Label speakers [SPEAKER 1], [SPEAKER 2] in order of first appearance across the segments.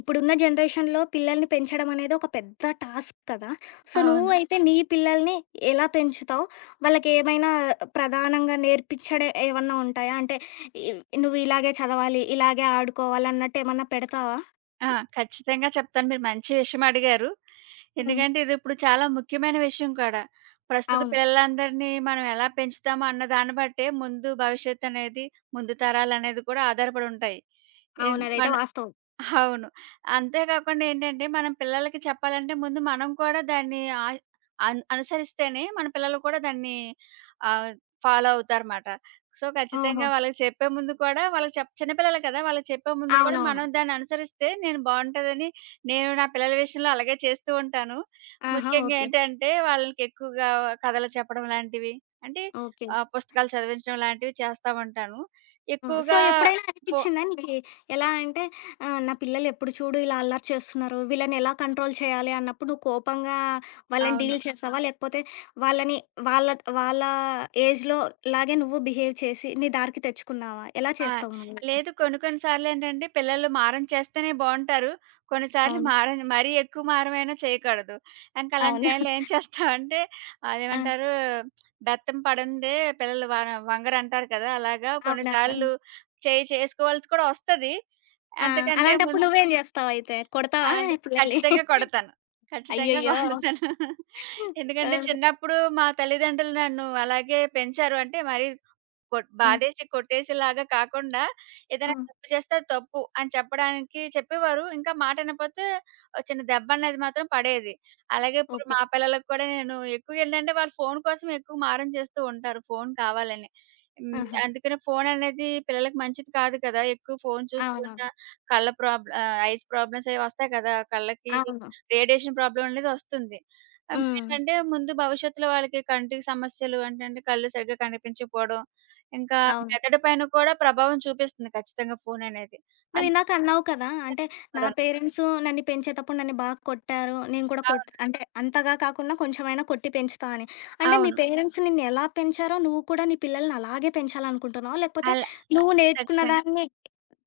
[SPEAKER 1] ఇప్పుడున్న జనరేషన్‌లో పిల్లల్ని పెంచడం అనేది ఒక పెద్ద టాస్క్ కదా! సో,
[SPEAKER 2] అవును.
[SPEAKER 1] నువ్వైతే నీ పిల్లల్ని ఎలా పెంచుతావు? వాళ్ళకేమైనా ప్రధానంగా నేర్పించడే ఏమన్నా ఉంటాయా? అంటే నువ్వు ఇలాగే చదవాలి, ఇలాగే ఆడుకోవాలి అన్నట్టేమన్నా పెడతావా?
[SPEAKER 2] ఆ!
[SPEAKER 1] ఇ
[SPEAKER 2] ఖచ్చితంగా చెప్తాను. మీరు మంచి విషయం అడిగారు.
[SPEAKER 1] హ్మ్.
[SPEAKER 2] ఎందుకంటే ఇదిప్పుడు చాలా ముఖ్యమైన విషయం కూడా. ప్రస్తుత
[SPEAKER 1] అవును.
[SPEAKER 2] పిల్లలందరినీ మనం ఎలా పెంచుతామో అన్న దాన్ని బట్టే ముందు భవిష్యత్తనేది, ముందు తరాలనేది కూడా ఆధారపడి ఉంటాయి. ఎన్
[SPEAKER 1] అవును. అదైతే
[SPEAKER 2] మన
[SPEAKER 1] వాస్తవం.
[SPEAKER 2] అవును. అంతే కాకుండా ఏంటంటే, మనం పిల్లలకి చెప్పాలంటే ముందు మనం కూడా దాన్ని అనుసరిస్తేనే మన పిల్లలు కూడా దాన్ని ఆహ్, ఫాలో అవుతారుమాట. సో, ఖచ్చితంగా
[SPEAKER 1] ఓహో!
[SPEAKER 2] వాళ్ళకి చెప్పే ముందు కూడా వాళ్ళకి చెప్ చిన్న పిల్లలు కదా! వాళ్ళకి చెప్పే ముందు కూడా
[SPEAKER 1] అవునవును.
[SPEAKER 2] మనం దాన్ని అనుసరిస్తే నేను బావుంటదని నేను నా పిల్లల విషయంలో అలాగే చేస్తూ ఉంటాను.
[SPEAKER 1] ఆహా!
[SPEAKER 2] ముఖ్యంగా
[SPEAKER 1] ఓకే.
[SPEAKER 2] ఏంటంటే, వాళ్ళకి ఎక్కువగా కథలు చెప్పడం లాంటివి అంటే
[SPEAKER 1] ఓకే.
[SPEAKER 2] పుస్తకాలు చదివించడం లాంటివి చేస్తా ఉంటాను.
[SPEAKER 1] ఆ! సో,
[SPEAKER 2] ఎక్కువగా
[SPEAKER 1] ఎప్పుడైనా
[SPEAKER 2] ఫో
[SPEAKER 1] అనిపిచ్చిందా నీకి ఎలా అంటే నా పిల్లలు ఎప్పుడు చూడు ఇలా అల్లరి చేస్తున్నారు, వీళ్ళని ఎలా కంట్రోల్ చేయాలి అన్నప్పుడు నువ్వు కోపంగా వాళ్ళని
[SPEAKER 2] అవును.
[SPEAKER 1] డీల్ చేసావా? లేకపోతే వాళ్ళని వాళ్ళ వాళ్ళ ఏజ్‌లో లాగే నువ్వు బిహేవ్ చేసి నీ దారికి తెచ్చుకున్నావా? ఎలా
[SPEAKER 2] ఆ!
[SPEAKER 1] చేస్తావు నువ్వు?
[SPEAKER 2] లేదు. కొన్ని కొన్ని సార్లేంటంటే పిల్లలు మారం చేస్తేనే బావుంటారు. కొన్నిసార్లు
[SPEAKER 1] అవును.
[SPEAKER 2] మారం మరీ ఎక్కువ మారమైనా చేయకూడదు. ఇంక అలాంటి
[SPEAKER 1] అవును.
[SPEAKER 2] టైంలో ఏం చేస్తామంటే
[SPEAKER 1] ఆ!
[SPEAKER 2] అదేమంటారు బెత్తం పడందే పిల్లలు వ వంగరంటారు కదా! అలాగా
[SPEAKER 1] అవునవును.
[SPEAKER 2] కొన్నిసార్లు చేయి చేసుకోవాల్సి కూడా వస్తది.
[SPEAKER 1] ఆ!
[SPEAKER 2] అంతకంటే
[SPEAKER 1] అలాంటప్పుడు
[SPEAKER 2] ముందు
[SPEAKER 1] నువ్వేం జేస్తావయితే? కొడతావా
[SPEAKER 2] అలాంటి
[SPEAKER 1] పిల్లల్ని?
[SPEAKER 2] ఖచ్చితంగా కొడతాను. ఖచ్చితంగా
[SPEAKER 1] అయ్యయ్యో!
[SPEAKER 2] కొడతాను.
[SPEAKER 1] ఆ!
[SPEAKER 2] ఎందుకంటే చిన్నప్పుడు మా తల్లిదండ్రులు నన్ను అలాగే పెంచారు. అంటే మరి
[SPEAKER 1] హ్మ్.
[SPEAKER 2] బాధేసి కొట్టేసేలాగా కాకుండా, ఏదైనా
[SPEAKER 1] హ్మ్.
[SPEAKER 2] తప్పు చేస్తే అది తప్పు అని చెప్పడానికి చెప్పేవారు. ఇంకా మాటినపోతే ఓ చిన్న దెబ్బనేది మాత్రం పడేది. అలాగే ఇప్పుడు
[SPEAKER 1] ఓకే.
[SPEAKER 2] మా పిల్లలకి కూడా నేను ఎక్కువేంటంటే వాళ్ళు ఫోను కోసం ఎక్కువ మారం చేస్తూ ఉంటారు. ఫోను కావాలని. హ్మ్.
[SPEAKER 1] ఆహా!
[SPEAKER 2] అందుకనే ఫోననేది పిల్లలకి మంచిది కాదు కదా! ఎక్కువ ఫోను చూస్తూ ఉన్నా
[SPEAKER 1] అవునవును.
[SPEAKER 2] కళ్ళ ప్రాబ్ల ఐస్ ప్రాబ్లమ్స్ అవి వస్తాయి కదా! కళ్ళకి
[SPEAKER 1] అవును.
[SPEAKER 2] రేడియేషన్ ప్రాబ్లమ్ అనేది వస్తుంది.
[SPEAKER 1] హ్మ్.
[SPEAKER 2] అవేంటంటే ముందు భవిష్యత్తులో వాళ్ళకి కంటికి సమస్యలు ఏంటంటే కళ్ళు సరిగ్గా కనిపించకపోవడం, ఇంకా
[SPEAKER 1] అవును.
[SPEAKER 2] మెదడు పైన కూడా ప్రభావం చూపిస్తుంది ఖచ్చితంగా ఫోననేది.
[SPEAKER 1] నువ్వు ఇందాక అన్నావు కదా! అంటే నా
[SPEAKER 2] అవును.
[SPEAKER 1] పేరెంట్సు నన్ను పెంచేతప్పుడు నన్ను బాగా కొట్టారు. నేను కూడా అంటే అంతగా కాకున్నా కొంచెమైనా కొట్టి పెంచుతా అని. అంటే మీ
[SPEAKER 2] అవును.
[SPEAKER 1] పేరెంట్స్ నిన్ను ఎలా పెంచారో నువ్వు కూడా నీ పిల్లల్ని అలాగే పెంచాలనుకుంటున్నావా? లేకపోతే
[SPEAKER 2] అలా
[SPEAKER 1] నువ్వు నేర్చుకున్న
[SPEAKER 2] ఖచ్చితంగా.
[SPEAKER 1] దాన్ని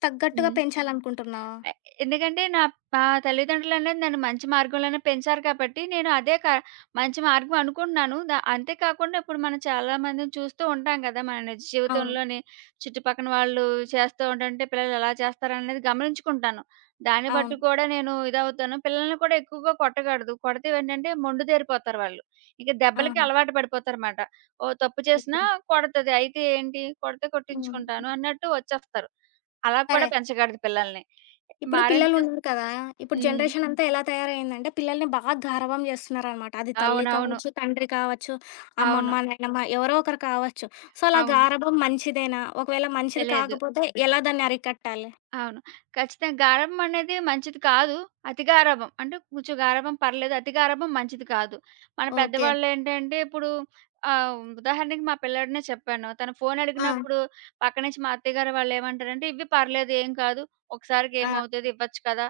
[SPEAKER 1] తగ్గట్టుగా
[SPEAKER 2] హ్మ్.
[SPEAKER 1] పెంచాలనుకుంటున్నావా?
[SPEAKER 2] ఎ ఎందుకంటే మా తల్లిదండ్రులనేది నన్ను మంచి మార్గంలోనే పెంచారు కాబట్టి, నేను అదే క మంచి మార్గం అనుకుంటున్నాను. అంతే కాకుండా ఇప్పుడు మనం చాలా మందిని చూస్తూ ఉంటాం కదా! మన నిజ
[SPEAKER 1] అవును.
[SPEAKER 2] జీవితంలోని చుట్టుపక్కన వాళ్ళు చేస్తూ ఉంటుంటే పిల్లలు ఎలా చేస్తారనేది గమనించుకుంటాను. దాన్ని
[SPEAKER 1] అవును.
[SPEAKER 2] బట్టి కూడా నేను ఇదవుతాను. పిల్లల్ని కూడా ఎక్కువగా కొట్టకూడదు. కొడితే ఏంటంటే మొండిదేరిపోతారు వాళ్ళు. ఇక దెబ్బలకి
[SPEAKER 1] ఆహా!
[SPEAKER 2] అలవాటు పడిపోతారమాట. ఓహ్! తప్పు చేసినా
[SPEAKER 1] ఓకే.
[SPEAKER 2] కొడతది. అయితే ఏంటి కొడితే
[SPEAKER 1] హ్మ్.
[SPEAKER 2] కొట్టించుకుంటాను అన్నట్టు వచ్చేస్తారు. అలా కూడా
[SPEAKER 1] సరే.
[SPEAKER 2] పెంచకూడదు పిల్లల్ని.
[SPEAKER 1] ఇప్పుడు
[SPEAKER 2] మారంచేస్
[SPEAKER 1] పిల్లలున్నారు కదా! ఇప్పుడు
[SPEAKER 2] హ్మ్.
[SPEAKER 1] జనరేషన్ అంతా ఎలా తయారయిందంటే, పిల్లల్ని బాగా గారాబం జేస్తున్నారనమాట. అది తల్లి
[SPEAKER 2] అవునవును.
[SPEAKER 1] కావచ్చు, తండ్రి కావచ్చు,
[SPEAKER 2] అవును.
[SPEAKER 1] అమ్మమ్మ, నాయనమ్మ ఎవరో ఒకరు కావచ్చు. సో, అలా
[SPEAKER 2] అవును.
[SPEAKER 1] గారాబం మంచిదేనా? ఒకవేళ మంచిది
[SPEAKER 2] లేదు.
[SPEAKER 1] కాకపోతే ఎలా దాన్ని అరికట్టాలి?
[SPEAKER 2] అవును. ఖచ్చితంగా గారాబం అనేది మంచిది కాదు. అతి గారాబం. అంటే కొంచెం గారాబం పర్లేదు. అతి గారాబం మంచిది కాదు. మన
[SPEAKER 1] ఓకే.
[SPEAKER 2] పెద్దవాళ్ళేంటంటే ఇప్పుడు ఉదాహరణకి మా పిల్లాడినే చెప్పాను. తను ఫోన్
[SPEAKER 1] ఆ!
[SPEAKER 2] అడిగినప్పుడు పక్క నుంచి మా అత్తయ్యగారు వాళ్ళేమంటారంటే, "ఇవ్వి పర్లేదు ఏం కాదు. ఒకసారికి
[SPEAKER 1] ఆ!
[SPEAKER 2] ఏమవుతది ఇవ్వచ్చు కదా!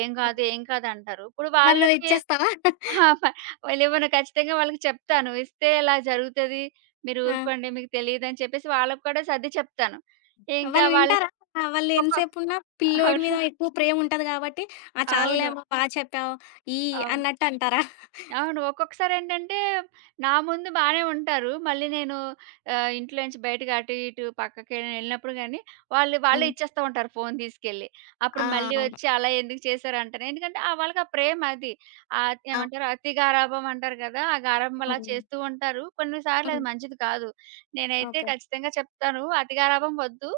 [SPEAKER 2] ఏం
[SPEAKER 1] ఆ!
[SPEAKER 2] కాదు, ఏం కాదు" అంటారు. ఇప్పుడు
[SPEAKER 1] మరి
[SPEAKER 2] వాళ్ళకి
[SPEAKER 1] నువ్విచ్చేస్తావా?
[SPEAKER 2] అహా! ప వాళ్ళేమో ఖచ్చితంగా వాళ్ళకి చెప్తాను. ఇస్తే ఇలా జరుగుతది. మీరు
[SPEAKER 1] ఆ!
[SPEAKER 2] ఊరుకోండి. మీకు తెలీదని చెప్పేసి వాళ్ళకి కూడా సర్ది చెప్తాను. ఇంకా
[SPEAKER 1] వాళ్ళు
[SPEAKER 2] వాళ్ళ
[SPEAKER 1] వింటారా? ఆ, వాళ్ళు
[SPEAKER 2] ఒక్కొక్క
[SPEAKER 1] ఎంతసేపున్నా పిల్లోడి
[SPEAKER 2] అవును.
[SPEAKER 1] మీద ఎక్కువ ప్రేముంటది గాబట్టి, ఆ చాల్లే
[SPEAKER 2] అవును.
[SPEAKER 1] అమ్మ బా చెప్పావు, ఈ
[SPEAKER 2] అవును.
[SPEAKER 1] అన్నట్టు అంటారా?
[SPEAKER 2] అవును. ఒక్కొక్కసారేంటంటే, నా ముందు బానే ఉంటారు. మళ్ళీ నేను ఇంట్లో నుంచి బయటకి అటు, ఇటు పక్కకేమైనా ఎళ్ళినప్పుడు గానీ, వాళ్ళే
[SPEAKER 1] హ్మ్.
[SPEAKER 2] ఇచ్చేస్తా ఉంటారు ఫోను తీసుకెళ్ళి. అప్పుడు
[SPEAKER 1] ఆ!
[SPEAKER 2] మళ్ళీ వచ్చి
[SPEAKER 1] అవును.
[SPEAKER 2] అలా ఎందుకు చేశారు అంటాను. ఎందుకంటే, ఆ వాళ్ళకి ఆ ప్రేమ అది.
[SPEAKER 1] ఆ,
[SPEAKER 2] ఏమంటారు అతి గారాబం అంటారు కదా! ఆ గారాబం అలా
[SPEAKER 1] అవును.
[SPEAKER 2] చేస్తూ ఉంటారు. కొన్ని సార్లు
[SPEAKER 1] హ్మ్.
[SPEAKER 2] అది మంచిది కాదు. నేనైతే
[SPEAKER 1] ఓకే.
[SPEAKER 2] ఖచ్చితంగా చెప్తాను. అతి గారాబం వద్దు.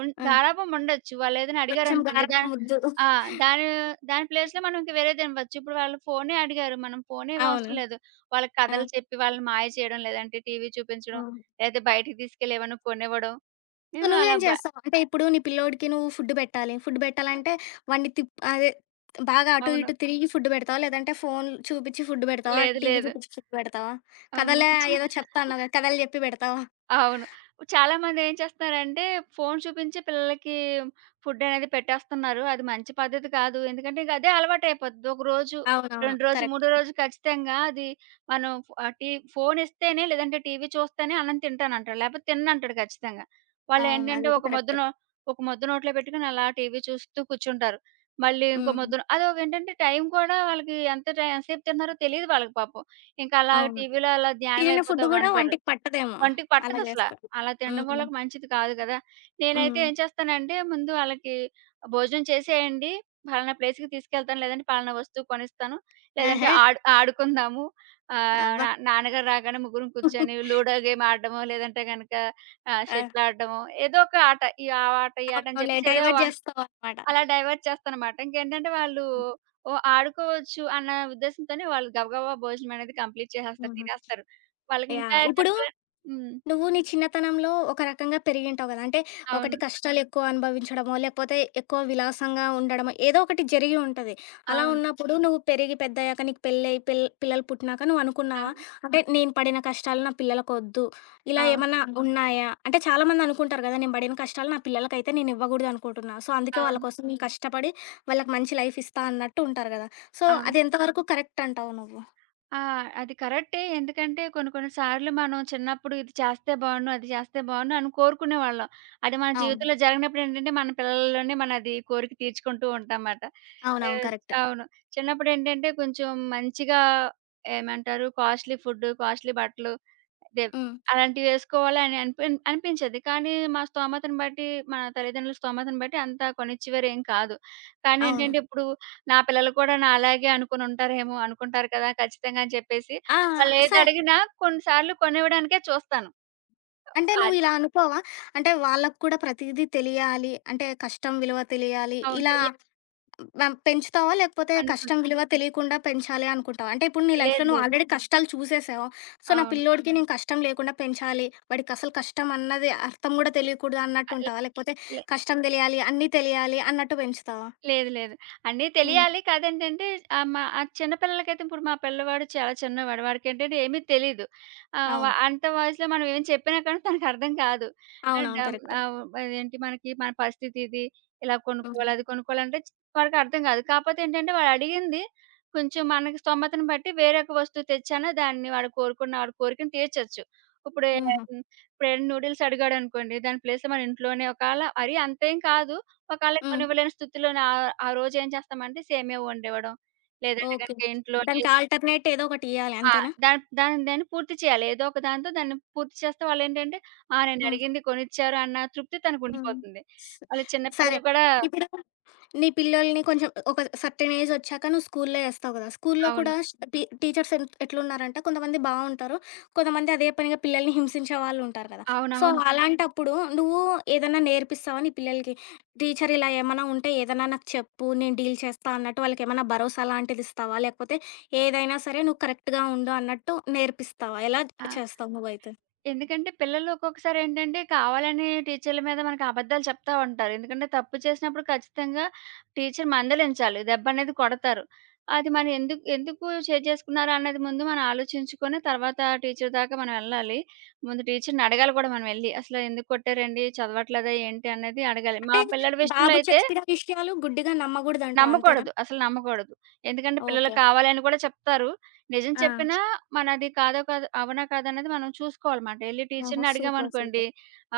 [SPEAKER 1] ఆ!
[SPEAKER 2] గారాబం ఉండొచ్చు. వాళ్ళేదైనా
[SPEAKER 1] కొంచెం
[SPEAKER 2] అడిగారనుకోండి దా
[SPEAKER 1] గారాబం ముద్దు.
[SPEAKER 2] ఆ! దాని దాని ప్లేస్‌లో మనం ఇంక వేరేది ఇనవచ్చు. ఇప్పుడు వాళ్ళు ఫోనే అడిగారు. మనం ఫోనే
[SPEAKER 1] అవును.
[SPEAKER 2] ఇవ్వవసరం లేదు. వాళ్ళకి
[SPEAKER 1] ఆ!
[SPEAKER 2] కథలు చెప్పి వాళ్ళని మాయ చేయడం, లేదంటే టీవీ చూపించడం,
[SPEAKER 1] హ్మ్.
[SPEAKER 2] లేతే బయటికి తీసుకెళ్ళి ఏమన్నా కొనివ్వడం.
[SPEAKER 1] సో,
[SPEAKER 2] మేము అలా
[SPEAKER 1] నువ్వేం
[SPEAKER 2] బ
[SPEAKER 1] చేస్తావు? అంటే ఇప్పుడు నీ పిల్లోడికి నువ్వు ఫుడ్ పెట్టాలి. ఫుడ్ పెట్టాలంటే వాడిని తిప్ అదే బాగా అటు
[SPEAKER 2] అవును.
[SPEAKER 1] ఇటు తిరిగి ఫుడ్ పెడతావా? లేదంటే ఫోన్ చూపించి ఫుడ్ పెడతావా?
[SPEAKER 2] లేదు
[SPEAKER 1] టీవీ
[SPEAKER 2] లేదు.
[SPEAKER 1] చూపించి ఫుడ్ పెడతావా?
[SPEAKER 2] అవును.
[SPEAKER 1] కథలా
[SPEAKER 2] ఇప్పుడు చా
[SPEAKER 1] ఏదో చెప్తా అన్నావు కదా! కథలు చెప్పి పెడతావా?
[SPEAKER 2] అవును. చాలామంది ఏం చేస్తున్నారంటే, ఫోను చూపించి పిల్లలకి ఫుడ్ అనేది పెట్టేస్తున్నారు. అది మంచి పద్ధతి కాదు. ఎందుకంటే, ఇంక అదే అలవాటయిపోద్ది. ఒక రోజు,
[SPEAKER 1] అవునవును.
[SPEAKER 2] 2 రోజు,
[SPEAKER 1] కరెక్ట్.
[SPEAKER 2] మూడో రోజు ఖచ్చితంగా అది మనం ఆహ్, టీ ఫోనిస్తేనే లేదంటే టీవీ చూస్తేనే అన్నం తింటానంటాడు. లేపోతే తిననంటాడు ఖచ్చితంగా.
[SPEAKER 1] అవును.
[SPEAKER 2] వాళ్ళేంటంటే,
[SPEAKER 1] అదైతే కరెక్ట్.
[SPEAKER 2] ఒక మొద్దు నోట్లో పెట్టుకొని అలా టీవీ చూస్తూ కూర్చుంటారు. మళ్ళీ ఇంకో
[SPEAKER 1] హ్మ్.
[SPEAKER 2] మొద్దున అదోకేంటంటే టైం కూడా వాళ్ళకి ఎంతసేపు తింటున్నారో తెలీదు వాళ్ళకి పాపం. ఇంకలా
[SPEAKER 1] అవును.
[SPEAKER 2] టీవీలో అలా
[SPEAKER 1] తినిన
[SPEAKER 2] ధ్యానమయిపోతా
[SPEAKER 1] ఫుడ్ గూడా
[SPEAKER 2] ఉంటారు.
[SPEAKER 1] వంటికి పట్టదేమో!
[SPEAKER 2] ఒంటికి
[SPEAKER 1] అలా
[SPEAKER 2] పట్టదసల.
[SPEAKER 1] చేస్తే.
[SPEAKER 2] అలా తినడం వల్ల
[SPEAKER 1] హ్మ్.
[SPEAKER 2] మంచిది కాదు గదా! నేనైతే
[SPEAKER 1] హ్మ్.
[SPEAKER 2] ఏం చేస్తానంటే ముందు ఆళ్ళకి భోజనం చేసేయండి. పలానా ప్లేస్‌కి తీసుకెళ్తాను. లేదంటే పలానా వస్తువు కొనిస్తాను. లేదంటే
[SPEAKER 1] ఆహే!
[SPEAKER 2] ఆడుకుందాము.
[SPEAKER 1] అబ్బా!
[SPEAKER 2] నా నాన్నగారు రాగానే ముగ్గురం
[SPEAKER 1] హ్మ్.
[SPEAKER 2] కూర్చొని లూడో గేమ్ ఆడడమో, లేదంటే గనక
[SPEAKER 1] ఆ!
[SPEAKER 2] షటిల్ ఆడడమో ఏదో ఒక ఆట. ఈ ఆ ఆట, ఈ ఆట అని
[SPEAKER 1] అవునవునులే.
[SPEAKER 2] చెప్పేసి ఏదో
[SPEAKER 1] డైవర్ట్
[SPEAKER 2] వం
[SPEAKER 1] జేస్తావనమాట.
[SPEAKER 2] అలా డైవర్ట్ చేస్తానన్నమాట. ఇంకేంటంటే వాళ్ళు ఓహ్! ఆడుకోవచ్చు అన్న ఉద్దేశంతోనే వాళ్ళు గబగబా భోజనం అనేది కంప్లీట్ చేసేస్తారు.
[SPEAKER 1] హుహు.
[SPEAKER 2] తినేస్తారు. వాళ్ళకింకా
[SPEAKER 1] యాహ్! ఇప్పుడు
[SPEAKER 2] చెప్పాలం హ్మ్.
[SPEAKER 1] నువ్వు నీ చిన్నతనంలో ఒక రకంగా పెరిగింటావు గదా! అంటే ఒకటి
[SPEAKER 2] అవును.
[SPEAKER 1] కష్టాలు ఎక్కువ అనుభవించడమో, లేకపోతే ఎక్కువ విలాసంగా ఉండడమో ఏదో ఒకటి జరిగి ఉంటది. అలా
[SPEAKER 2] అవును.
[SPEAKER 1] ఉన్నప్పుడు నువ్వు పెరిగి పెద్దయ్యాక నీకు పెళ్ళై పిల్లలు పుట్టినాక నువ్వు అనుకున్నావా?
[SPEAKER 2] అవును.
[SPEAKER 1] అంటే నేను పడిన కష్టాలు నా పిల్లలకొద్దు. ఇలా
[SPEAKER 2] అవును.
[SPEAKER 1] ఏమన్నా ఉన్నాయా? అంటే చాలామంది అనుకుంటారు గదా! నేను పడిన కష్టాలు నా పిల్లలకైతే నేను ఇవ్వగూడదు అనుకుంటున్నా. సో, అందుకే వాళ్ళ
[SPEAKER 2] అవును.
[SPEAKER 1] కోసం నేను కష్టపడి వాళ్ళకి మంచి లైఫ్ ఇస్తా అన్నట్టు ఉంటారు గదా! సో, అది
[SPEAKER 2] అవును.
[SPEAKER 1] అవును. ఎంతవరకు కరెక్ట్ అంటావు నువ్వు?
[SPEAKER 2] ఆ! అది కరెక్టే. ఎందుకంటే కొన్ని కొన్ని సార్లు మనం చిన్నప్పుడు ఇది చేస్తే బావుండు, అది చేస్తే బావుండు అని కోరుకునేవాళ్ళం. అది మన
[SPEAKER 1] అవును.
[SPEAKER 2] జీవితంలో జరిగినప్పుడు ఏంటంటే మన పిల్లల్లోనే మనం అది కోరిక తీర్చుకుంటూ ఉంటామాట.
[SPEAKER 1] అవునవును.
[SPEAKER 2] ఆహ్,
[SPEAKER 1] కరెక్ట్.
[SPEAKER 2] అవును. చిన్నప్పుడు ఏంటంటే కొంచెం మంచిగా ఏమంటారు కాస్ట్‌లీ ఫుడ్డు, కాస్ట్‌లీ బట్టలు దెబ్
[SPEAKER 1] హ్మ్.
[SPEAKER 2] అలాంటివి వేసుకోవాలి అని అనిపించేది. కానీ మన తల్లిదండ్రుల స్తోమతను బట్టి అంత కొనిచ్చేవారేం కాదు. కానీ
[SPEAKER 1] అవును.
[SPEAKER 2] ఏంటంటే ఇప్పుడు నా పిల్లలు కూడా నాలాగే అనుకునుంటారేమో అనుకుంటారు కదా! ఖచ్చితంగా అని చెప్పేసి,
[SPEAKER 1] ఆ! సరే.
[SPEAKER 2] వాళ్ళేదడిగినా కొన్ని సార్లు కొనివ్వడానికే చూస్తాను.
[SPEAKER 1] అంటే
[SPEAKER 2] అది.
[SPEAKER 1] నువ్విలా అనుకోవా? అంటే వాళ్ళకి కూడా ప్రతీదీ తెలియాలి. అంటే కష్టం విలువ తెలియాలి.
[SPEAKER 2] అవును.
[SPEAKER 1] ఇలా
[SPEAKER 2] తెలియ
[SPEAKER 1] పెంచుతావా? లేకపోతే
[SPEAKER 2] అనుకున్
[SPEAKER 1] కష్టం విలువ తెలియకుండా పెంచాలి అనుకుంటావా? అంటే ఇప్పుడు నీ లైఫ్‌లో
[SPEAKER 2] లేదు.
[SPEAKER 1] నువ్వు
[SPEAKER 2] లేదు.
[SPEAKER 1] ఆల్రెడీ కష్టాలు చూసేసావు. సో, నా
[SPEAKER 2] అవును.
[SPEAKER 1] పిల్లోడికి నేను కష్టం లేకుండా పెంచాలి. వాడికసలు కష్టం అన్నది అర్థం గూడా తెలియకూడదు
[SPEAKER 2] అ
[SPEAKER 1] అన్నట్టుంటావా? లేకపోతే
[SPEAKER 2] లే
[SPEAKER 1] కష్టం తెలియాలి, అన్నీ తెలియాలి అన్నట్టు పెంచుతావా?
[SPEAKER 2] లేదు. లేదు. అన్నీ
[SPEAKER 1] హ్మ్.
[SPEAKER 2] తెలియాలి. కాదేంటంటే మా ఆ చిన్న పిల్లలకైతే ఇప్పుడు మా పిల్లవాడు చాలా చిన్నవాడు. వాడికేంటంటే ఏమీ తెలీదు. ఆహ్, వ అవును.
[SPEAKER 1] అవును.
[SPEAKER 2] అంత వయసులో మనం ఏం చెప్పినా కానీ తనకర్థం కాదు. అండ్
[SPEAKER 1] అవునవును.
[SPEAKER 2] హ్మ్.
[SPEAKER 1] కరెక్ట్.
[SPEAKER 2] ఆహ్, ఆహ్, అదేంటి మనకి మన పరిస్థితి ఇది. ఇలా
[SPEAKER 1] హ్మ్.
[SPEAKER 2] కొనుక్కోవాలి, వాడికి అర్థం కాదు. కాపోతే ఏంటంటే వాడు అడిగింది కొంచెం మనకి స్తోమతను బట్టి వేరే ఒక వస్తువు తెచ్చానా దాన్ని వాడు కోరుకున్న వాడి కోరికను తీర్చొచ్చు. ఇప్పుడు
[SPEAKER 1] హ్మ్.
[SPEAKER 2] ఏ-
[SPEAKER 1] హుహు.
[SPEAKER 2] ఇప్పుడు ఏదైనా నూడిల్స్ అడిగాడనుకోండి. దాని ప్లేస్‌లో మన ఇంట్లోనే ఒకవేళ మరి అంతేం కాదు ఒకవేళ
[SPEAKER 1] హ్మ్.
[SPEAKER 2] కొనివ్వలేని స్థితిలోనే ఆ ఆ రోజేం చేస్తామంటే సేమియా వండివ్వడం. లేదంటే
[SPEAKER 1] ఓకే.
[SPEAKER 2] గనుక ఇంట్లోని
[SPEAKER 1] దానికి ఆల్టర్‌నేట్ ఏదో ఒకటియ్యాలి
[SPEAKER 2] ఆ!
[SPEAKER 1] అంతేనా?
[SPEAKER 2] దాన్ దాన్ దాన్ని పూర్తి చేయాలి. ఏదో ఒక దాంతో దాన్ని పూర్తి చేస్తే వాళ్ళేంటంటే, ఆ!
[SPEAKER 1] హ్మ్.
[SPEAKER 2] నేనడిగింది కొనిచ్చారు అన్న తృప్తి
[SPEAKER 1] హ్మ్.
[SPEAKER 2] తనకుండిపోతుంది.
[SPEAKER 1] స
[SPEAKER 2] వాళ్ళు చిన్న
[SPEAKER 1] సరే.
[SPEAKER 2] పిల్లలు కూడా
[SPEAKER 1] ఇప్పుడు నీ పిల్లోల్ని కొంచెం ఒక సర్టెన్ ఏజ్ ఒచ్చాక నువ్వు స్కూల్లో ఏస్తావు గదా! స్కూల్లో కూడా
[SPEAKER 2] అవును.
[SPEAKER 1] ష్ టీ టీచర్స్ ఎట్లున్నారంటే కొంతమంది బావుంటారు. కొంతమంది అదే పనిగా పిల్లల్ని హింసించే వాళ్ళుంటారు కదా! సో,
[SPEAKER 2] అవునవును.
[SPEAKER 1] అలాంటప్పుడు నువ్వు ఏదన్నా నేర్పిస్తావా నీ పిల్లలకి? టీచర్ ఇలా ఏమన్నా ఉంటే ఏదన్నా నాకు చెప్పు నేను డీల్ చేస్తా అన్నట్టు వాళ్ళకేమన్నా భరోసా లాంటిది ఇస్తావా? లేకపోతే ఏదైనా సరే నువ్వు కరెక్ట్‌గా ఉండు అన్నట్టు నేర్పిస్తావా? ఎలా
[SPEAKER 2] ఆ!
[SPEAKER 1] చేస్తావు నువ్వైతే?
[SPEAKER 2] ఎందుకంటే పిల్లలు ఒక్కొక్కసారి ఏంటంటే కావాలని టీచర్ల మీద మనకి అబద్ధాలు చెప్తా ఉంటారు. ఎందుకంటే తప్పు చేసినప్పుడు ఖచ్చితంగా టీచర్ మందలించాలి. దెబ్బ అనేది కొడతారు. అది మనం ఎందుకు ఎందుకు షేర్ చేసుకున్నారు అన్నది ముందు మనం ఆలోచించుకొని తర్వాత టీచర్ దాకా మనం వెళ్ళాలి. ముందు టీచర్‌ని అడగాలి కూడా మనం వెళ్లి. అసలు ఎందుకు కొట్టారండి? చదవట్లేదా ఏంటి? అనేది అడగాలి. మా
[SPEAKER 1] అంటే
[SPEAKER 2] పిల్లాడి విషయంలో
[SPEAKER 1] బాబు
[SPEAKER 2] అయితే
[SPEAKER 1] చెప్పిన విషయాలు గుడ్డిగా నమ్మగూడదంటావు అంతేనా?
[SPEAKER 2] నమ్మకూడదు. అసలు నమ్మకూడదు. ఎందుకంటే పిల్లలు
[SPEAKER 1] ఓకే.
[SPEAKER 2] కావాలని కూడా చెప్తారు. నిజం
[SPEAKER 1] ఆ!
[SPEAKER 2] చెప్పినా అవునా కాదా అనేది మనం చూసుకోవాలమాట. ఎళ్లి
[SPEAKER 1] ఓహో!
[SPEAKER 2] టీచర్‌ని
[SPEAKER 1] సూపర్.
[SPEAKER 2] అడిగామనుకోండి,
[SPEAKER 1] సూపర్.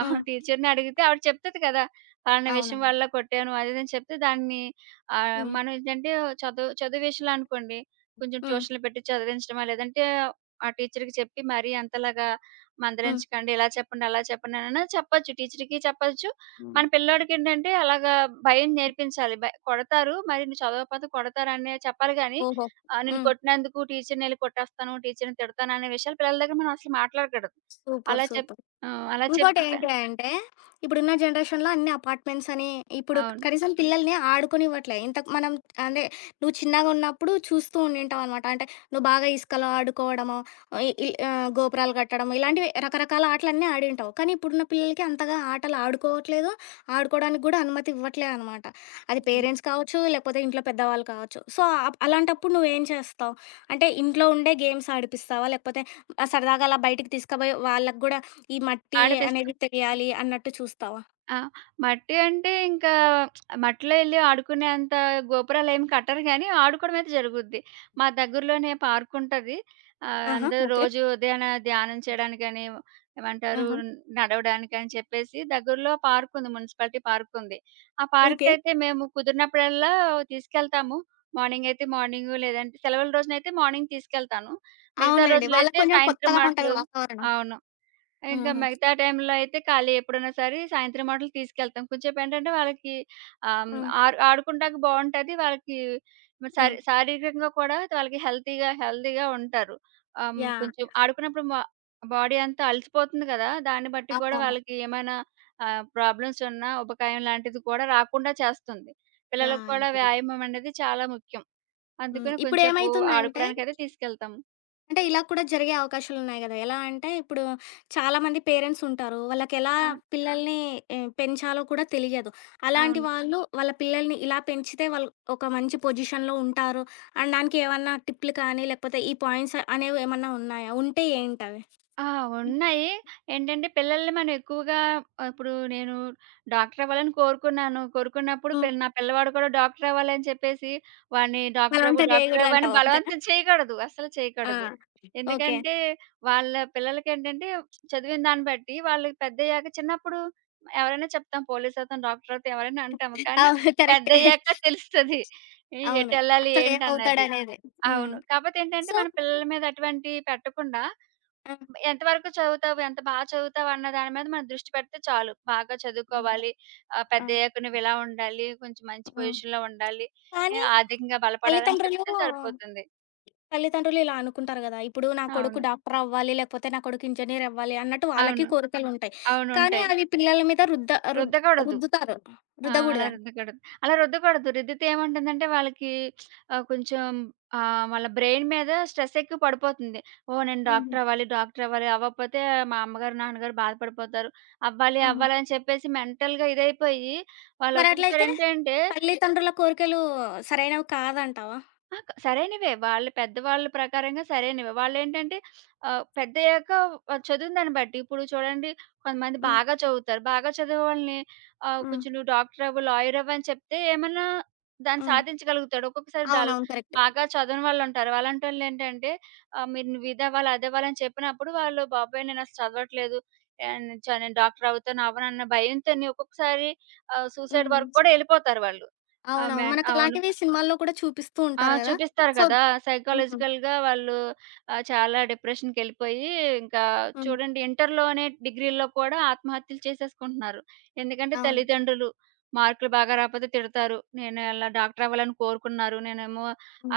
[SPEAKER 2] ఆహా!
[SPEAKER 1] హ్మ్.
[SPEAKER 2] టీచర్‌ని అడిగితే ఆవిడ చెప్తది కదా! పలానా విషయం
[SPEAKER 1] అవునవును.
[SPEAKER 2] వల్ల కొట్టాను అది ఇది అని చెప్తే దాన్ని
[SPEAKER 1] హ్మ్.
[SPEAKER 2] మనం ఏంటంటే చదువు చదువు విషయంలో అనుకోండి, కొంచెం
[SPEAKER 1] హ్మ్.
[SPEAKER 2] ట్యూషన్‌లు పెట్టి చదివించడమా, లేదంటే ఆ టీచర్‌కి చెప్పి మరీ అంతలాగా
[SPEAKER 1] హ్మ్.
[SPEAKER 2] మందలించకండి, ఇలా చెప్పండి, అలా చెప్పండి అనైనా చెప్పొచ్చు. టీచర్‌కి చెప్పొచ్చు.
[SPEAKER 1] హ్మ్.
[SPEAKER 2] మన పిల్లోడికేంటంటే అలాగా భయం నేర్పించాలి. కొడతారు. మరి నువ్వు చదవకపోతే కొడతారనే చెప్పాలి గానీ,
[SPEAKER 1] ఓహో!
[SPEAKER 2] నిన్ను
[SPEAKER 1] హ్మ్.
[SPEAKER 2] కొట్టినందుకు టీచర్‌నెళ్లి కొట్టేస్తాను, టీచర్‌ని తిడతాను అనే విషయాలు పిల్లల దగ్గర మనం అసలు మాట్లాడకూడదు.
[SPEAKER 1] సూపర్.
[SPEAKER 2] అలా చెప్
[SPEAKER 1] సూపర్.
[SPEAKER 2] ఆ! అలా చెప్తే
[SPEAKER 1] ఇంకోటేంటి అంటే, ఇప్పుడున్న జనరేషన్‌లో అన్ని అపార్ట్‌మెంట్స్ అని, ఇప్పుడు
[SPEAKER 2] అవును.
[SPEAKER 1] కనీసం పిల్లల్ని ఆడుకోనివ్వట్లే. ఇంతకు మనం అంటే, నువ్వు చిన్నగున్నప్పుడు చూస్తూ ఉండింటావనమాట. అంటే, నువ్వు బాగా ఇసుకలో ఆడుకోవడము, గోపురాలు కట్టడం, ఇలాంటివి రకరకాల ఆటలన్నీ ఆడింటావు. కానీ ఇప్పుడున్న పిల్లలకి అంతగా ఆటలు ఆడుకోవట్లేదు, ఆడుకోవడానికి గూడా అనుమతి ఇవ్వట్లే అనమాట. అది
[SPEAKER 2] హ్మ్.
[SPEAKER 1] పేరెంట్స్ కావచ్చు, లేకపోతే ఇంట్లో పెద్దవాళ్ళు కావచ్చు. సో, అలాంటప్పుడు నువ్వేం చేస్తావు? అంటే, ఇంట్లో ఉండే గేమ్స్ ఆడిపిస్తావా? లేకపోతే సరదాగా అలా బయటికి తీసుకుపోయి వాళ్ళకి గూడా ఈ మట్టి
[SPEAKER 2] ఆడిపిస్తూ
[SPEAKER 1] అనేది తెలియాలి అన్నట్టు చూస్తావా?
[SPEAKER 2] ఆ! మట్టి అంటే ఇంకా మట్టిలో ఎళ్లి ఆడుకునేంత గోపురాలేమి కట్టరు గానీ, ఆడుకోవడమయితే జరుగుద్ది. మా దగ్గరలోనే పార్క్ ఉంటది.
[SPEAKER 1] ఆహా!
[SPEAKER 2] అందరూ
[SPEAKER 1] ఓకే.
[SPEAKER 2] రోజు ఉదయాన ధ్యానం చేయడానికని, ఏమంటారు
[SPEAKER 1] ఆహా!
[SPEAKER 2] నడవడానికని చెప్పేసి దగ్గరలో పార్కుంది. మున్సిపాలిటీ పార్కుంది. ఆ
[SPEAKER 1] ఓకే.
[SPEAKER 2] పార్క్‌కయితే మేము కుదిరినప్పుడల్లా తీసుకెళ్తాము. మార్నింగ్ అయితే మార్నింగు, లేదంటే సెలవుల రోజునైతే మార్నింగ్ తీసుకెళ్తాను. మిగతా
[SPEAKER 1] అవునులెండి. వాళ్ళకి
[SPEAKER 2] రోజులైతే
[SPEAKER 1] కొంచెం
[SPEAKER 2] సాయంత్రం
[SPEAKER 1] కొత్తగా ఉంటది
[SPEAKER 2] అట్లు
[SPEAKER 1] వాతావరణం.
[SPEAKER 2] అవును. ఇంకా
[SPEAKER 1] హుహు.
[SPEAKER 2] మిగతా టైంలో అయితే ఖాళీ ఎప్పుడైనా సరే సాయంత్రం మాటలు తీసుకెళ్తాం. కొంచెంసేపేంటంటే వాళ్ళకి ఆహ్, హ్మ్,
[SPEAKER 1] హ్మ్.
[SPEAKER 2] ఆరు ఆడుకుంటానికి బావుంటది. వాళ్ళకి మరి
[SPEAKER 1] హ్మ్.
[SPEAKER 2] శారీరకంగా కూడా వాళ్ళకి హెల్తీగా హెల్తీగా ఉంటారు.
[SPEAKER 1] యాహ్!
[SPEAKER 2] కొంచెం ఆడుకున్నప్పుడు మా బాడీ అంతా అలసిపోతుంది కదా! దాన్ని బట్టి కూడా
[SPEAKER 1] అవును.
[SPEAKER 2] వాళ్ళకి ఏమైనా ప్రాబ్లమ్స్ ఉన్నా ఉబకాయం లాంటిది కూడా రాకుండా చేస్తుంది. పిల్లలకు
[SPEAKER 1] యాహ్! యాహ్!
[SPEAKER 2] కూడా
[SPEAKER 1] కరెక్ట్.
[SPEAKER 2] వ్యాయామం అనేది చాలా ముఖ్యం.
[SPEAKER 1] హ్మ్.
[SPEAKER 2] అందుకని కొంచెంసేపు
[SPEAKER 1] ఇప్పుడేమైతుందంటే
[SPEAKER 2] ఆడుకోవడానికైతే తీసుకెళ్తాము.
[SPEAKER 1] అంటే ఇలా కూడా జరిగే అవకాశాలున్నాయి గదా! ఎలా అంటే ఇప్పుడు చాలామంది పేరెంట్స్ ఉంటారు. వాళ్ళకెలా
[SPEAKER 2] అవును.
[SPEAKER 1] పిల్లల్ని పెంచాలో కూడా తెలియదు. అలాంటి
[SPEAKER 2] అవును.
[SPEAKER 1] వాళ్ళు వాళ్ళ పిల్లల్ని ఇలా పెంచితే వాళ్ళు ఒక మంచి పొజిషన్‌లో ఉంటారు అనడానికి ఏమన్నా టిప్‌లు కానీ, లేకపోతే ఈ పాయింట్స్ అనేవి ఏమన్నా ఉన్నాయా? ఉంటే ఏంటవి?
[SPEAKER 2] ఆ! ఉన్నాయి. ఏంటంటే పిల్లల్ని మనం ఎక్కువగా ఇప్పుడు నేను డాక్టర్ అవ్వాలని కోరుకున్నాను. కోరుకున్నప్పుడు
[SPEAKER 1] హ్మ్.
[SPEAKER 2] నా పిల్లవాడు కూడా డాక్టర్ అవ్వాలని చెప్పేసి వాడిని డాక్టర్ అవ్వు,
[SPEAKER 1] బలవంతం
[SPEAKER 2] డాక్టర్ అవ్వు అని
[SPEAKER 1] చేయకూడదంటావు అంతేనా?
[SPEAKER 2] బలవంతం చేయకూడదు. అస్సలు
[SPEAKER 1] ఆ!
[SPEAKER 2] చేయకూడదు.
[SPEAKER 1] ఓకే.
[SPEAKER 2] ఎందుకంటే వాళ్ళ పిల్లలకేంటంటే చదివిన దాన్ని బట్టి వాళ్ళు పెద్దయ్యాక చిన్నప్పుడు ఎవరైనా చెప్తాం పోలీస్ అవుతాం, డాక్టర్ అవుతాం ఎవరైనా అంటాము. కానీ
[SPEAKER 1] అవును. కరెక్టే.
[SPEAKER 2] పెద్దయ్యాక తెలుస్తది.
[SPEAKER 1] అవును.
[SPEAKER 2] ఎటెళ్ళాలి ఏంటన్నది.
[SPEAKER 1] అసలేమవుతాడనేది. హ్మ్.
[SPEAKER 2] అవును. కాపోతే ఏంటంటే
[SPEAKER 1] సో
[SPEAKER 2] మన పిల్లల మీద అటువంటి పెట్టకుండా
[SPEAKER 1] ఆ!
[SPEAKER 2] ఎంతవరకు చదువుతావు? ఎంత బా చదువుతావన్న దాని మీద మన దృష్టి పెడితే చాలు. బాగా చదువుకోవాలి.
[SPEAKER 1] ఆ!
[SPEAKER 2] పెద్దయ్యాక నువ్విలా ఉండాలి. కొంచెం మంచి
[SPEAKER 1] హ్మ్.
[SPEAKER 2] పొజిషన్‌లో ఉండాలి.
[SPEAKER 1] కానీ
[SPEAKER 2] ఆర్థికంగా బలపడాలని
[SPEAKER 1] తల్లిదండ్రులు
[SPEAKER 2] చెప్తే సరిపోతుంది.
[SPEAKER 1] తల్లిదండ్రులు ఇలా అనుకుంటారు గదా! ఇప్పుడు నా కొడుకు
[SPEAKER 2] అవును.
[SPEAKER 1] డాక్టర్ అవ్వాలి, లేకపోతే నా కొడుకు ఇంజినీర్ అవ్వాలి అన్నట్టు వాళ్ళకి
[SPEAKER 2] అవును.
[SPEAKER 1] కోరికలుంటాయి.
[SPEAKER 2] అవును.
[SPEAKER 1] కానీ
[SPEAKER 2] ఉంటాయి.
[SPEAKER 1] అవి పిల్లల మీద రుద్
[SPEAKER 2] రుద్దకూడదు.
[SPEAKER 1] రుద్దుతారు.
[SPEAKER 2] ఆ! అలా
[SPEAKER 1] రుద్దగూడదా?
[SPEAKER 2] రుద్దకూడదు. అలా రుద్దకూడదు. రుద్దితే ఏముంటుందంటే వాళ్ళకి ఆహ్, కొంచెం వాళ్ళ బ్రెయిన్ మీద స్ట్రెస్ ఎక్కువ పడిపోతుంది. ఓహ్! నేను
[SPEAKER 1] హుహు.
[SPEAKER 2] డాక్టర్ అవ్వాలి, డాక్టర్ అవ్వాలి. అవ్వకపోతే మా అమ్మగారు, నాన్నగారు బాధపడిపోతారు. అవ్వాలి,
[SPEAKER 1] హుహు.
[SPEAKER 2] అవ్వాలి అని చెప్పేసి మెంటల్‌గా ఇదైపోయి వాళ్ళు ఒక్కొక్కసారి
[SPEAKER 1] మరట్లయితే
[SPEAKER 2] ఏంటంటే
[SPEAKER 1] తల్లిదండ్రుల కోరికలు సరైనవి కాదంటావా?
[SPEAKER 2] ఆ! క సరైనవే. వాళ్ళ పెద్దవాళ్ళ ప్రకారంగా సరైనవే. వాళ్ళేంటంటే పెద్దయ్యాక చదివిన దాన్ని బట్టి ఇప్పుడు చూడండి కొంతమంది
[SPEAKER 1] హ్మ్.
[SPEAKER 2] బాగా చదువుతారు. బాగా చదివే వాళ్ళని
[SPEAKER 1] హ్మ్.
[SPEAKER 2] కొంచెం నువ్వు డాక్టర్ అవ్వు, లాయర్ అవ్వు అని చెప్తే ఏమన్నా దాన్ని
[SPEAKER 1] హ్మ్.
[SPEAKER 2] సాధించగలుగుతాడు. ఒక్కొక్కసారి డల్
[SPEAKER 1] అవునవును. కరెక్ట్.
[SPEAKER 2] బాగా చదవని వాళ్ళుంటారు. అలాంటోళ్ళేంటంటే నువ్వు ఇదవ్వాలి, అదవ్వాలి అని చెప్పినప్పుడు వాళ్ళు బాబోయ్! నేనసలు చదవట్లేదు. ఆహ్, నేను చ నేను డాక్టర్ అవుతాను, అవ్వనన్న భయంతోని ఒక్కొక్కసారి సూసైడ్ వరకు
[SPEAKER 1] హ్మ్.
[SPEAKER 2] కూడా ఎళ్ళిపోతారు వాళ్ళు. ఆ!
[SPEAKER 1] అవునవును.
[SPEAKER 2] మెన్ అవును.
[SPEAKER 1] మనకలాంటివి సినిమాల్లో కూడా చూపిస్తూ
[SPEAKER 2] ఆ!
[SPEAKER 1] ఉంటారు గదా!
[SPEAKER 2] చూపిస్తారు
[SPEAKER 1] సో
[SPEAKER 2] కదా!
[SPEAKER 1] హ్మ్.
[SPEAKER 2] సైకాలజికల్‌గా వాళ్ళు చాలా డిప్రెషన్‌కెళ్ళిపోయి ఇంకా
[SPEAKER 1] హ్మ్.
[SPEAKER 2] చూడండి ఇంటర్‌లోనే, డిగ్రీల్లో కూడా ఆత్మహత్యలు చేసేసుకుంటున్నారు. ఎందుకంటే
[SPEAKER 1] అవును.
[SPEAKER 2] తల్లిదండ్రులు మార్కులు బాగా రాకపోతే తిడతారు. నేను ఇలా డాక్టర్ అవ్వాలని కోరుకున్నారు. నేనేమో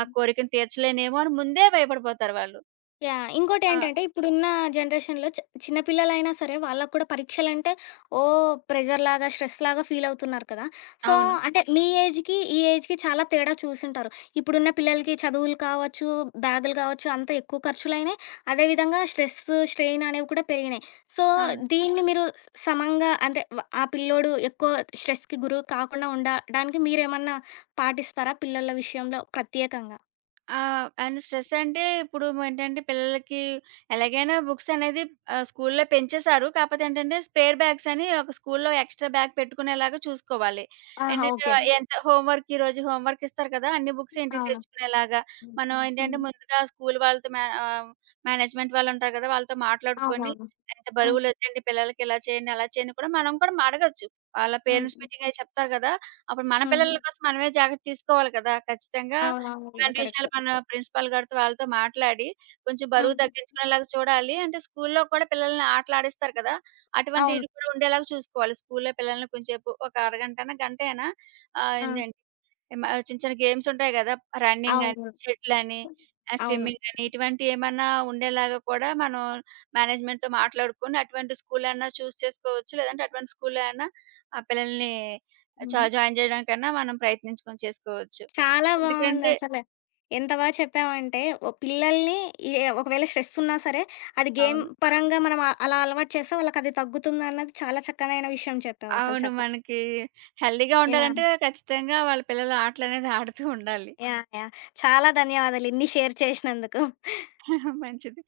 [SPEAKER 2] ఆ కోరికను తీర్చలేనేమో అని ముందే భయపడిపోతారు వాళ్ళు.
[SPEAKER 1] యాహ్!
[SPEAKER 2] ఆ!
[SPEAKER 1] ఇంకోటేంటంటే ఇప్పుడున్న జనరేషన్‌లో చిన్న పిల్లలైనా సరే వాళ్ళకి కూడా పరీక్షలంటే ఓహ్! ప్రెషర్‌లాగా, స్ట్రెస్‌లాగా ఫీలవుతున్నారు కదా! సో,
[SPEAKER 2] అవును.
[SPEAKER 1] అంటే మీ ఏజ్‌కి, ఈ ఏజ్‌కి చాలా తేడా చూసుంటారు. ఇప్పుడున్న పిల్లలకి చదువులు కావచ్చు, బ్యాగులు కావచ్చు అంతా ఎక్కువ ఖర్చులైనాయి. అదేవిధంగా స్ట్రెస్, స్ట్రెయిన్ అనేవి కూడా పెరిగినాయి. సో,
[SPEAKER 2] అవును.
[SPEAKER 1] దీన్ని మీరు సమంగా అంటే ఆ పిల్లోడు ఎక్కువ స్ట్రెస్‌కి గురి కాకుండా ఉండడానికి మీరేమన్నా పాటిస్తారా పిల్లల విషయంలో ప్రత్యేకంగా?
[SPEAKER 2] ఆ! అండ్ స్ట్రెస్ అంటే ఇప్పుడు ఏంటంటే పిల్లలకి ఎలాగైనా బుక్స్ అనేది స్కూల్లో పెంచేశారు. కాకపోతే ఏంటంటే స్పేర్ బ్యాగ్స్ అని ఒక స్కూల్లో ఎక్స్‌ట్రా బ్యాగ్ పెట్టుకునేలాగా చూసుకోవాలి.
[SPEAKER 1] ఆహా!
[SPEAKER 2] ఏంటంటే
[SPEAKER 1] ఓకే.
[SPEAKER 2] ఎంత హోంవర్క్ ఈరోజు హోంవర్క్ ఇస్తారు కదా! అన్ని బుక్స్ ఇంటికి
[SPEAKER 1] అవును.
[SPEAKER 2] తెచ్చుకునేలాగా మనం ఏంటంటే
[SPEAKER 1] హ్మ్.
[SPEAKER 2] ముందుగా స్కూల్ వాళ్ళతో మేనేజ్‌మెంట్ వాళ్ళు ఉంటారు కదా! వాళ్ళతో మాట్లాడుకొని
[SPEAKER 1] అవునవును.
[SPEAKER 2] ఎంత
[SPEAKER 1] హ్మ్.
[SPEAKER 2] బరువులొద్దండి పిల్లలకి ఇలా చేయండి, అలా చేయండి కూడా మనం కూడా అడగొచ్చు. వాళ్ళ
[SPEAKER 1] హ్మ్.
[SPEAKER 2] పేరెంట్స్ మీటింగ్ అయి చెప్తారు కదా! అప్పుడు మన
[SPEAKER 1] హ్మ్.
[SPEAKER 2] పిల్లల కోసం మనమే జాగ్రత్త తీసుకోవాలి కదా! ఖచ్చితంగా
[SPEAKER 1] అవునవును కూడా
[SPEAKER 2] ఇట్లాంటి విషయాలు
[SPEAKER 1] కరెక్టే.
[SPEAKER 2] మన ప్రిన్సిపల్ గారితో వాళ్ళతో మాట్లాడి, కొంచెం బరువు
[SPEAKER 1] హ్మ్.
[SPEAKER 2] తగ్గించుకునేలాగా చూడాలి. అంటే స్కూల్లో కూడా పిల్లల్ని ఆటలాడిస్తారు కదా!
[SPEAKER 1] అవును.
[SPEAKER 2] అటువంటివి కూడా ఉండేలాగా చూసుకోవాలి. స్కూల్లో పిల్లల్ని కొంచేపు ఒక అరగంటనా, గంటైనా ఆహ్,
[SPEAKER 1] ఆ!
[SPEAKER 2] ఏందండి మ చిన్న చిన్న గేమ్స్ ఉంటాయి గదా! రన్నింగ్ అని,
[SPEAKER 1] అవును.
[SPEAKER 2] షటిల్ అని,
[SPEAKER 1] అవును.
[SPEAKER 2] స్విమ్మింగ్ అని ఇటువంటియేమన్నా ఉండేలాగా కూడా మనం మేనేజ్‌మెంట్‌తో మాట్లాడుకొని అటువంటి స్కూల్ అన్నా చేసుకోవచ్చు. లేదంటే అటువంటి స్కూల్‌లో అయినా ఆ పిల్లల్ని
[SPEAKER 1] హుహు.
[SPEAKER 2] జాయిన్ జేయడానికన్నా మనం ప్రయత్నించుకొని చేసుకోవచ్చు.
[SPEAKER 1] చాలా
[SPEAKER 2] ఎందుకంటే
[SPEAKER 1] బావుందసల. ఎంత బా చెప్పావంటే ఓ పిల్లల్ని ఏ ఒకవేళ స్ట్రెస్ ఉన్నా సరే అది గేమ్
[SPEAKER 2] అవును.
[SPEAKER 1] పరంగా మనం అలా అలవాటు చేస్తే వాళ్ళకది తగ్గుతుందన్నది చాలా చక్కనైన విషయం చెప్పావసలు
[SPEAKER 2] అవును. మనకి హెల్తీగా
[SPEAKER 1] యాహ్!
[SPEAKER 2] ఉండాలంటే ఖచ్చితంగా వాళ్ళ పిల్లలు ఆటలనేది ఆడుతూ ఉండాలి.
[SPEAKER 1] యాహ్! యాహ్! చాలా ధన్యవాదాలు ఇన్ని షేర్ చేసినందుకు.
[SPEAKER 2] మంచిది.